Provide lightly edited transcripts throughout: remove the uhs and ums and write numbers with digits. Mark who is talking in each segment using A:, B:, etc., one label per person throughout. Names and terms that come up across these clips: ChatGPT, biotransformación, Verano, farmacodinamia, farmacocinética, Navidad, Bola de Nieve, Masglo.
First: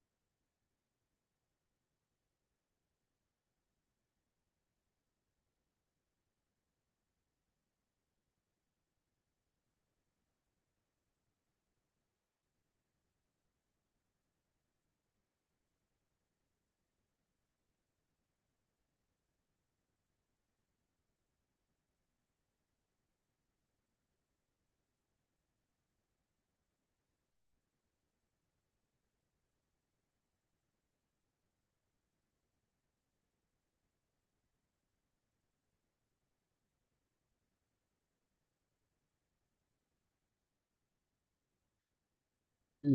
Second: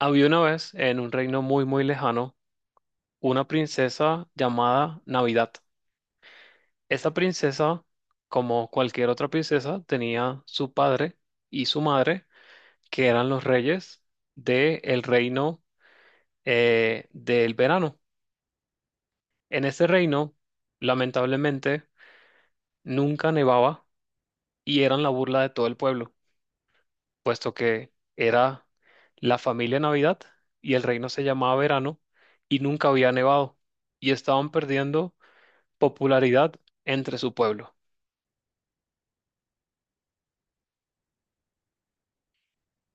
A: Había una vez en un reino muy muy lejano una princesa llamada Navidad. Esta princesa, como cualquier otra princesa, tenía su padre y su madre, que eran los reyes del reino del verano. En ese reino, lamentablemente, nunca nevaba y eran la burla de todo el pueblo, puesto que era la familia Navidad y el reino se llamaba Verano y nunca había nevado y estaban perdiendo popularidad entre su pueblo.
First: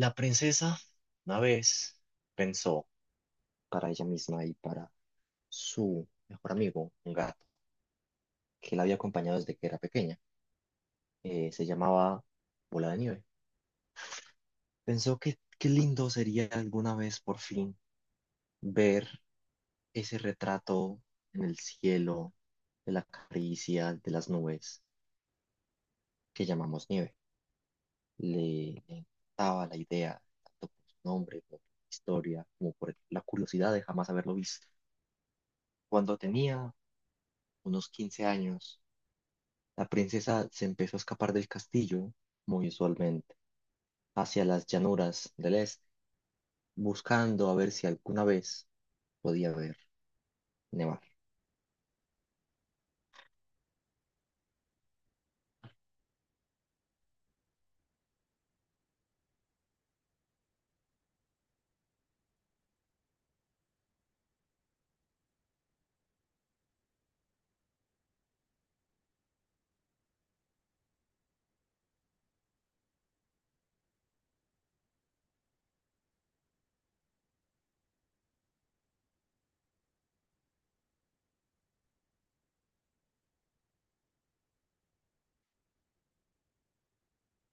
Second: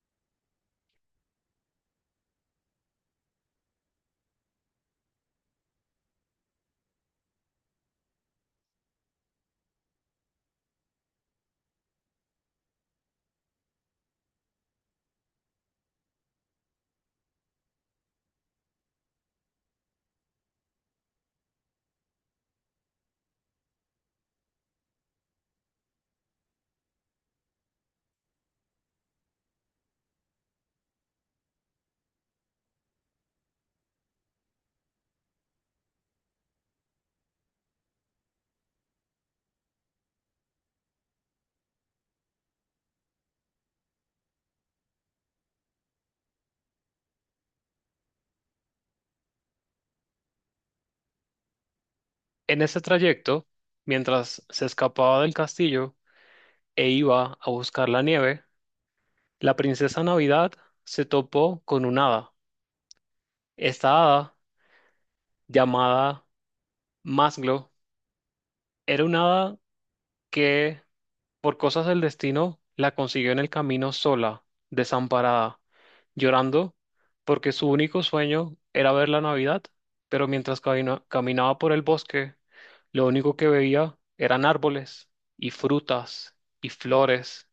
B: La princesa una vez pensó para ella misma y para su mejor amigo, un gato, que la había acompañado desde que era pequeña. Se llamaba Bola de Nieve. Pensó que qué lindo sería alguna vez por fin ver ese retrato en el cielo, de la caricia de las nubes que llamamos nieve. Le encantaba la idea, tanto por su nombre, como por su historia, como por la curiosidad de jamás haberlo visto. Cuando tenía unos 15 años, la princesa se empezó a escapar del castillo, muy usualmente, hacia las llanuras del este, buscando a ver si alguna vez podía ver nevar.
A: En ese trayecto, mientras se escapaba del castillo e iba a buscar la nieve, la princesa Navidad se topó con una hada. Esta hada, llamada Masglo, era una hada que, por cosas del destino, la consiguió en el camino sola, desamparada, llorando, porque su único sueño era ver la Navidad, pero mientras caminaba por el bosque, lo único que veía eran árboles y frutas y flores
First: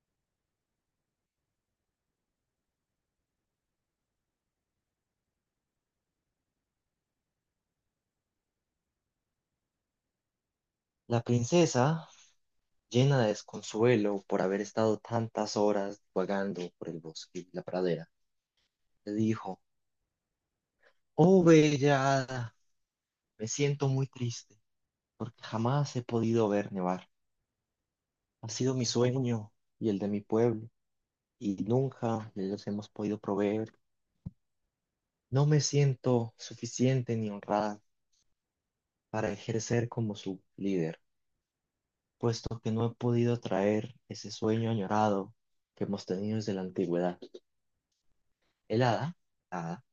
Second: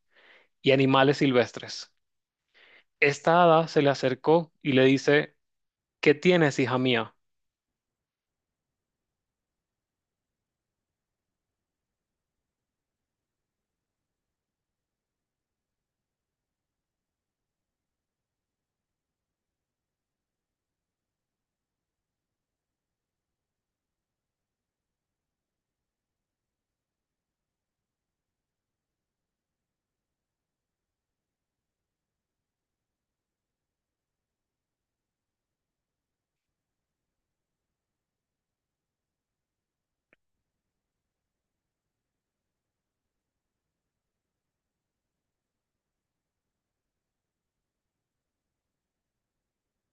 A: y animales silvestres. Esta hada se le acercó y le dice, ¿qué tienes, hija mía?
B: La princesa, llena de desconsuelo por haber estado tantas horas vagando por el bosque y la pradera, le dijo: "Oh, bella hada, me siento muy triste porque jamás he podido ver nevar. Ha sido mi sueño y el de mi pueblo y nunca les hemos podido proveer. No me siento suficiente ni honrada para ejercer como su líder, puesto que no he podido traer ese sueño añorado que hemos tenido desde la antigüedad". El hada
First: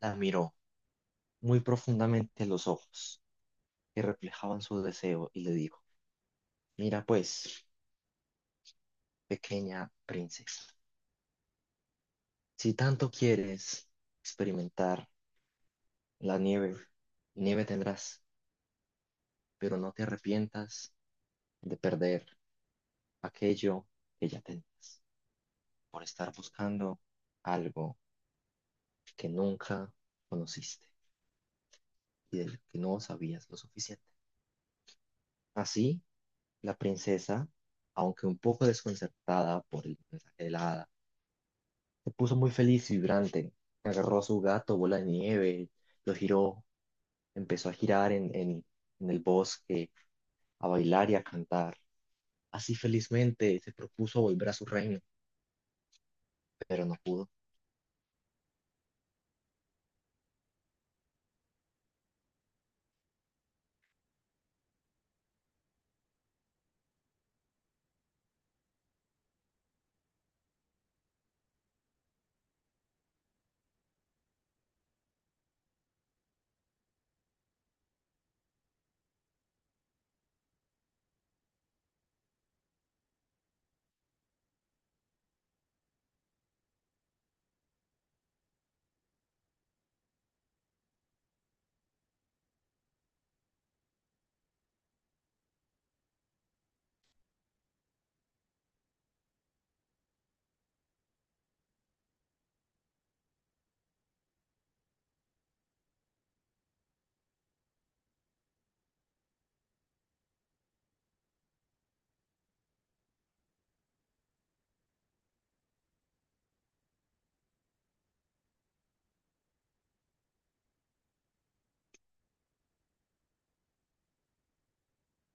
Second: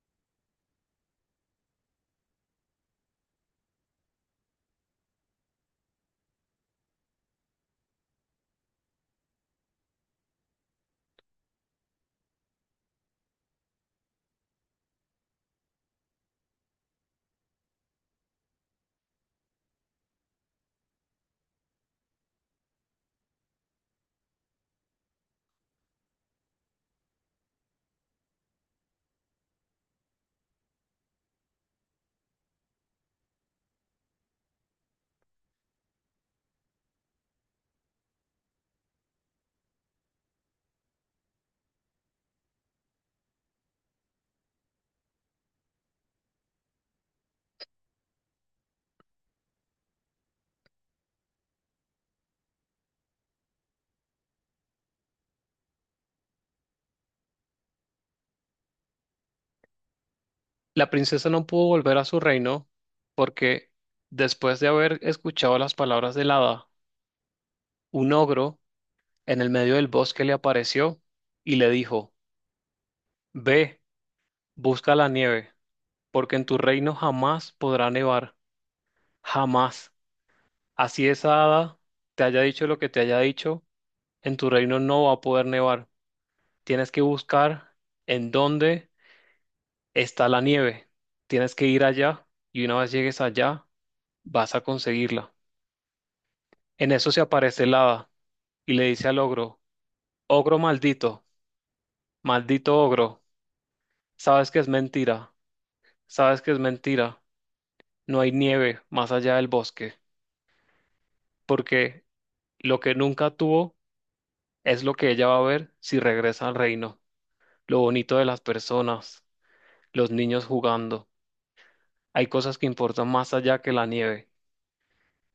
B: la miró muy profundamente en los ojos que reflejaban su deseo y le dijo: "Mira pues, pequeña princesa, si tanto quieres experimentar la nieve, nieve tendrás, pero no te arrepientas de perder aquello que ya tenías por estar buscando algo que nunca conociste y del que no sabías lo suficiente". Así, la princesa, aunque un poco desconcertada por el mensaje de la hada, se puso muy feliz y vibrante. Agarró a su gato, Bola de Nieve, lo giró, empezó a girar en el bosque, a bailar y a cantar. Así felizmente se propuso volver a su reino, pero no pudo.
A: La princesa no pudo volver a su reino porque, después de haber escuchado las palabras del hada, un ogro en el medio del bosque le apareció y le dijo, ve, busca la nieve, porque en tu reino jamás podrá nevar, jamás. Así esa hada te haya dicho lo que te haya dicho, en tu reino no va a poder nevar. Tienes que buscar en dónde está la nieve. Tienes que ir allá y una vez llegues allá, vas a conseguirla. En eso se aparece el hada y le dice al ogro, ogro maldito, maldito ogro, sabes que es mentira, sabes que es mentira. No hay nieve más allá del bosque, porque lo que nunca tuvo es lo que ella va a ver si regresa al reino, lo bonito de las personas, los niños jugando. Hay cosas que importan más allá que la nieve,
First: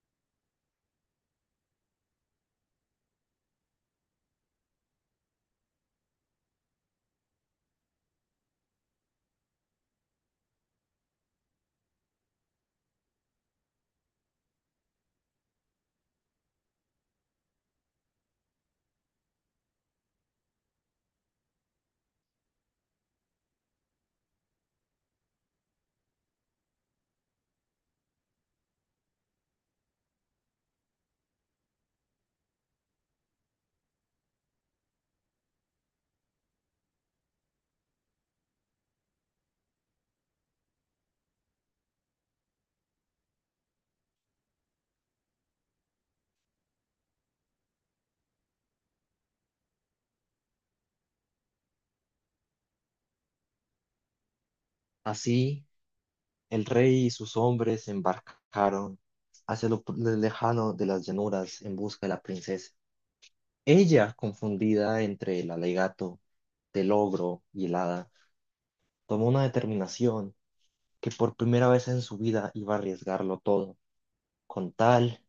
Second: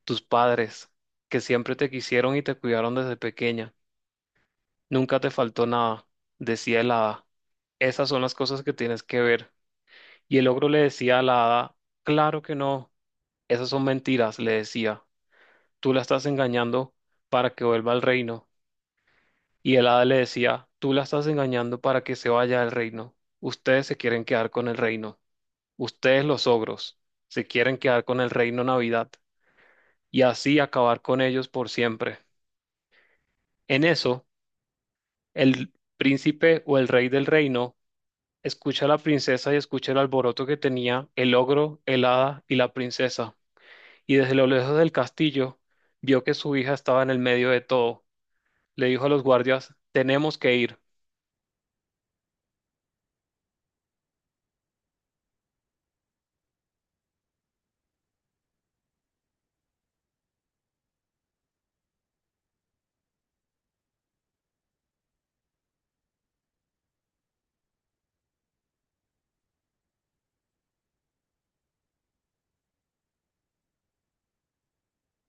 A: tus padres, que siempre te quisieron y te cuidaron desde pequeña. Nunca te faltó nada, decía el hada. Esas son las cosas que tienes que ver. Y el ogro le decía a la hada, claro que no, esas son mentiras, le decía. Tú la estás engañando para que vuelva al reino. Y el hada le decía, tú la estás engañando para que se vaya al reino. Ustedes se quieren quedar con el reino. Ustedes los ogros se quieren quedar con el reino Navidad y así acabar con ellos por siempre. En eso, el príncipe o el rey del reino escucha a la princesa y escucha el alboroto que tenía el ogro, el hada y la princesa. Y desde lo lejos del castillo vio que su hija estaba en el medio de todo. Le dijo a los guardias, tenemos que ir.
B: Así, el rey y sus hombres se embarcaron hacia lo lejano de las llanuras en busca de la princesa. Ella, confundida entre el alegato del ogro y el hada, tomó una determinación: que por primera vez en su vida iba a arriesgarlo todo con tal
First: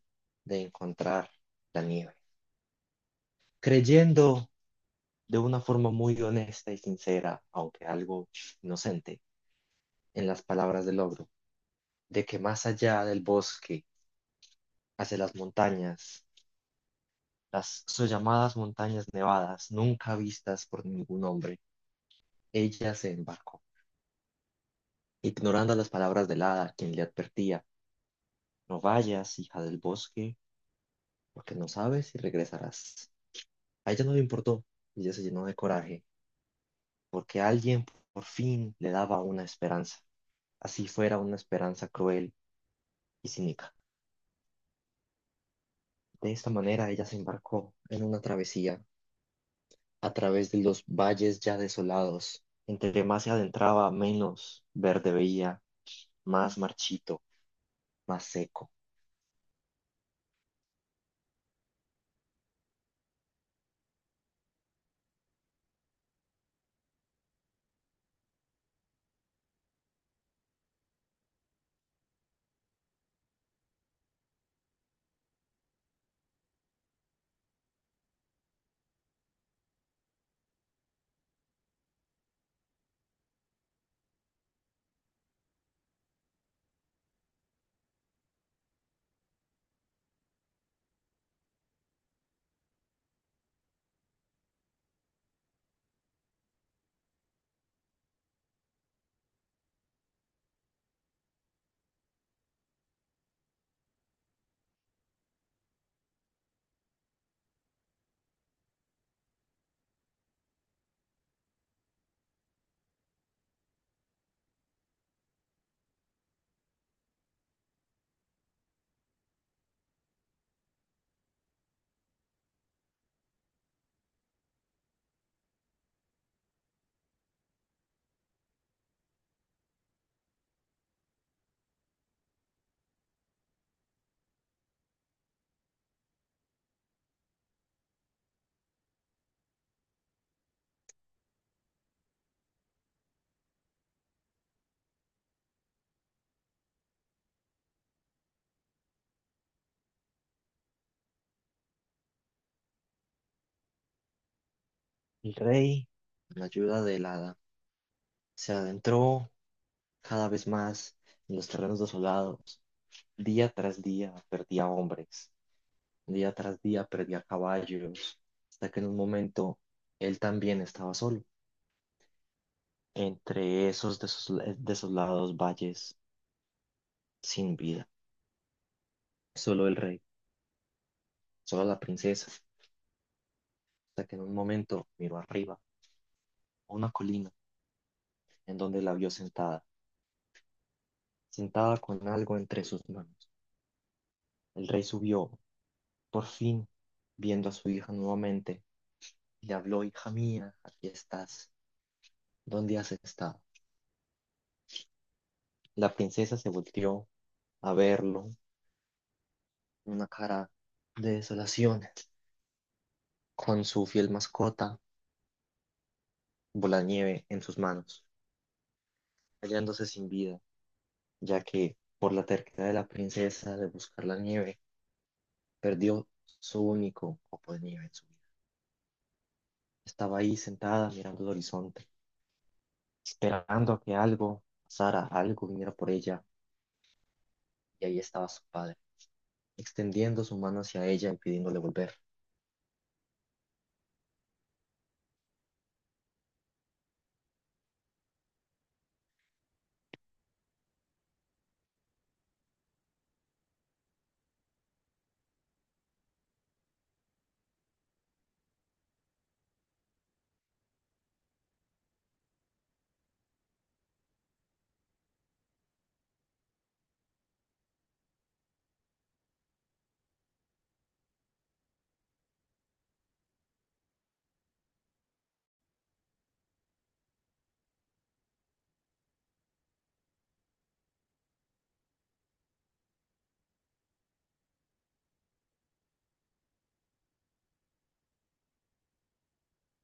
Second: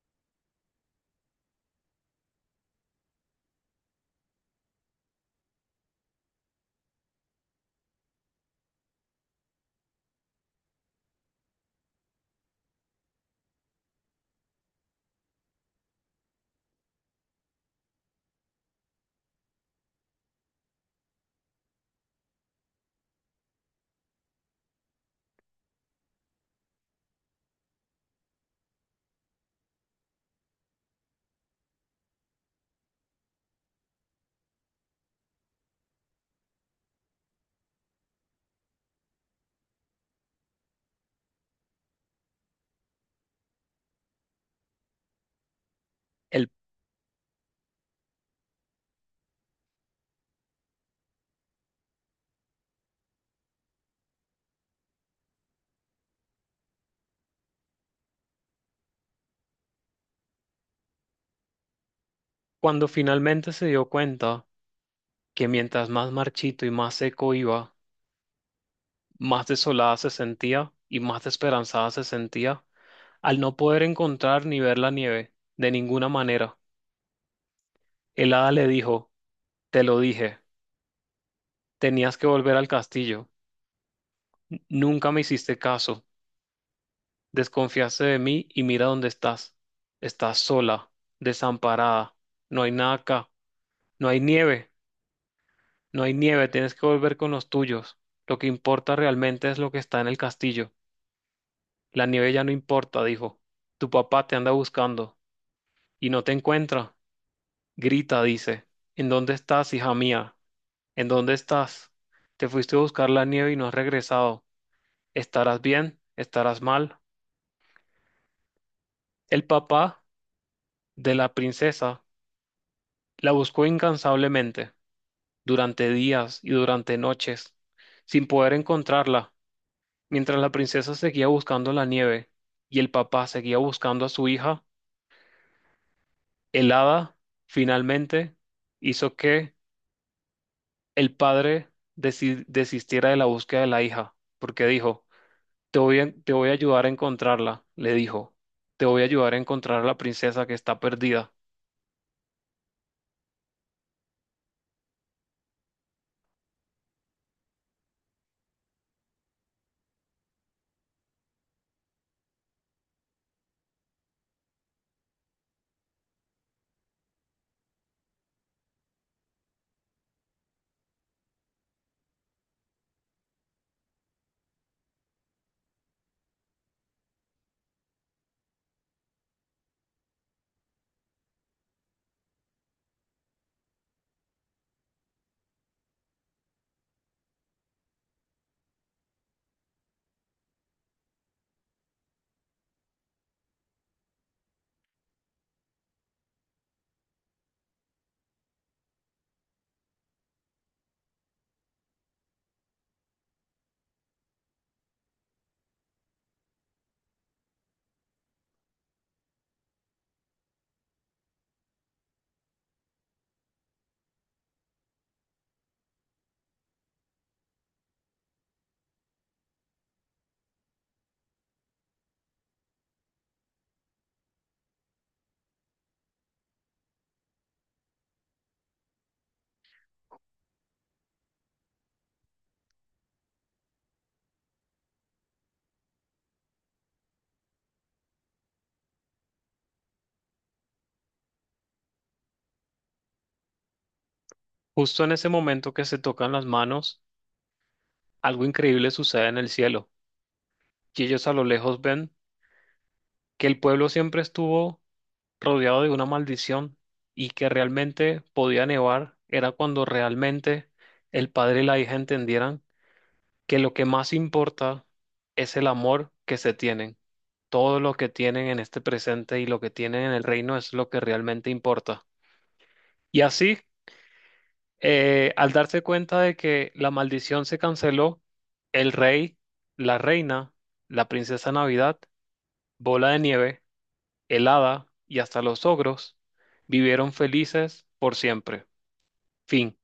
B: de encontrar la nieve, creyendo de una forma muy honesta y sincera, aunque algo inocente, en las palabras del ogro, de que más allá del bosque, hacia las montañas, las sollamadas montañas nevadas, nunca vistas por ningún hombre. Ella se embarcó, ignorando las palabras del hada, quien le advertía: "No vayas, hija del bosque, porque no sabes si regresarás". A ella no le importó, y ella se llenó de coraje, porque alguien por fin le daba una esperanza, así fuera una esperanza cruel y cínica. De esta
A: Él,
B: manera ella se embarcó en una travesía a través de los valles ya desolados. Entre más se adentraba, menos verde veía, más marchito, más seco.
A: cuando finalmente se dio cuenta, que mientras más marchito y más seco iba, más desolada se sentía y más desesperanzada se sentía al no poder encontrar ni ver la nieve, de ninguna manera. El hada le dijo, te lo dije, tenías que volver al castillo. Nunca me hiciste caso. Desconfiaste de mí y mira dónde estás. Estás sola, desamparada. No hay nada acá. No hay nieve. No hay nieve. Tienes que volver con los tuyos. Lo que importa realmente es lo que está en el castillo. La nieve ya no importa, dijo. Tu papá te anda buscando y no te encuentra. Grita, dice. ¿En dónde estás, hija mía? ¿En dónde estás? Te fuiste a buscar la nieve y no has regresado. ¿Estarás bien? ¿Estarás mal? El papá de la princesa la buscó incansablemente durante días y durante noches, sin poder encontrarla, mientras la princesa seguía buscando la nieve y el papá seguía buscando a su hija, el hada finalmente hizo que el padre desistiera de la búsqueda de la hija, porque dijo, te voy a ayudar a encontrarla, le dijo, te voy a ayudar a encontrar a la princesa que está perdida.
B: El rey, con la ayuda del hada, se adentró cada vez más en los terrenos desolados. Día tras día perdía hombres, día tras día perdía caballos, hasta que en un momento él también estaba solo, entre esos desolados valles sin vida. Solo el rey, solo la princesa, hasta que en un momento miró arriba, a una colina en donde la vio sentada, sentada con algo entre sus manos. El rey subió. Por fin, viendo a su hija nuevamente, le habló: "Hija mía, aquí estás. ¿Dónde has estado?". La princesa se volteó a verlo, una cara de desolación, con su fiel mascota, Bolanieve, en sus manos, hallándose sin vida, ya que por la terquedad de la princesa de buscar la nieve, perdió su único copo de nieve en su vida. Estaba ahí sentada mirando el horizonte, esperando a que algo pasara, algo viniera por ella, y ahí estaba su padre extendiendo su mano hacia ella y pidiéndole volver.
A: Justo en ese momento que se tocan las manos, algo increíble sucede en el cielo, y ellos a lo lejos ven que el pueblo siempre estuvo rodeado de una maldición y que realmente podía nevar, era cuando realmente el padre y la hija entendieran que lo que más importa es el amor que se tienen. Todo lo que tienen en este presente y lo que tienen en el reino es lo que realmente importa. Y así, al darse cuenta de que la maldición se canceló, el rey, la reina, la princesa Navidad, Bola de Nieve, el hada y hasta los ogros vivieron felices por siempre. Fin.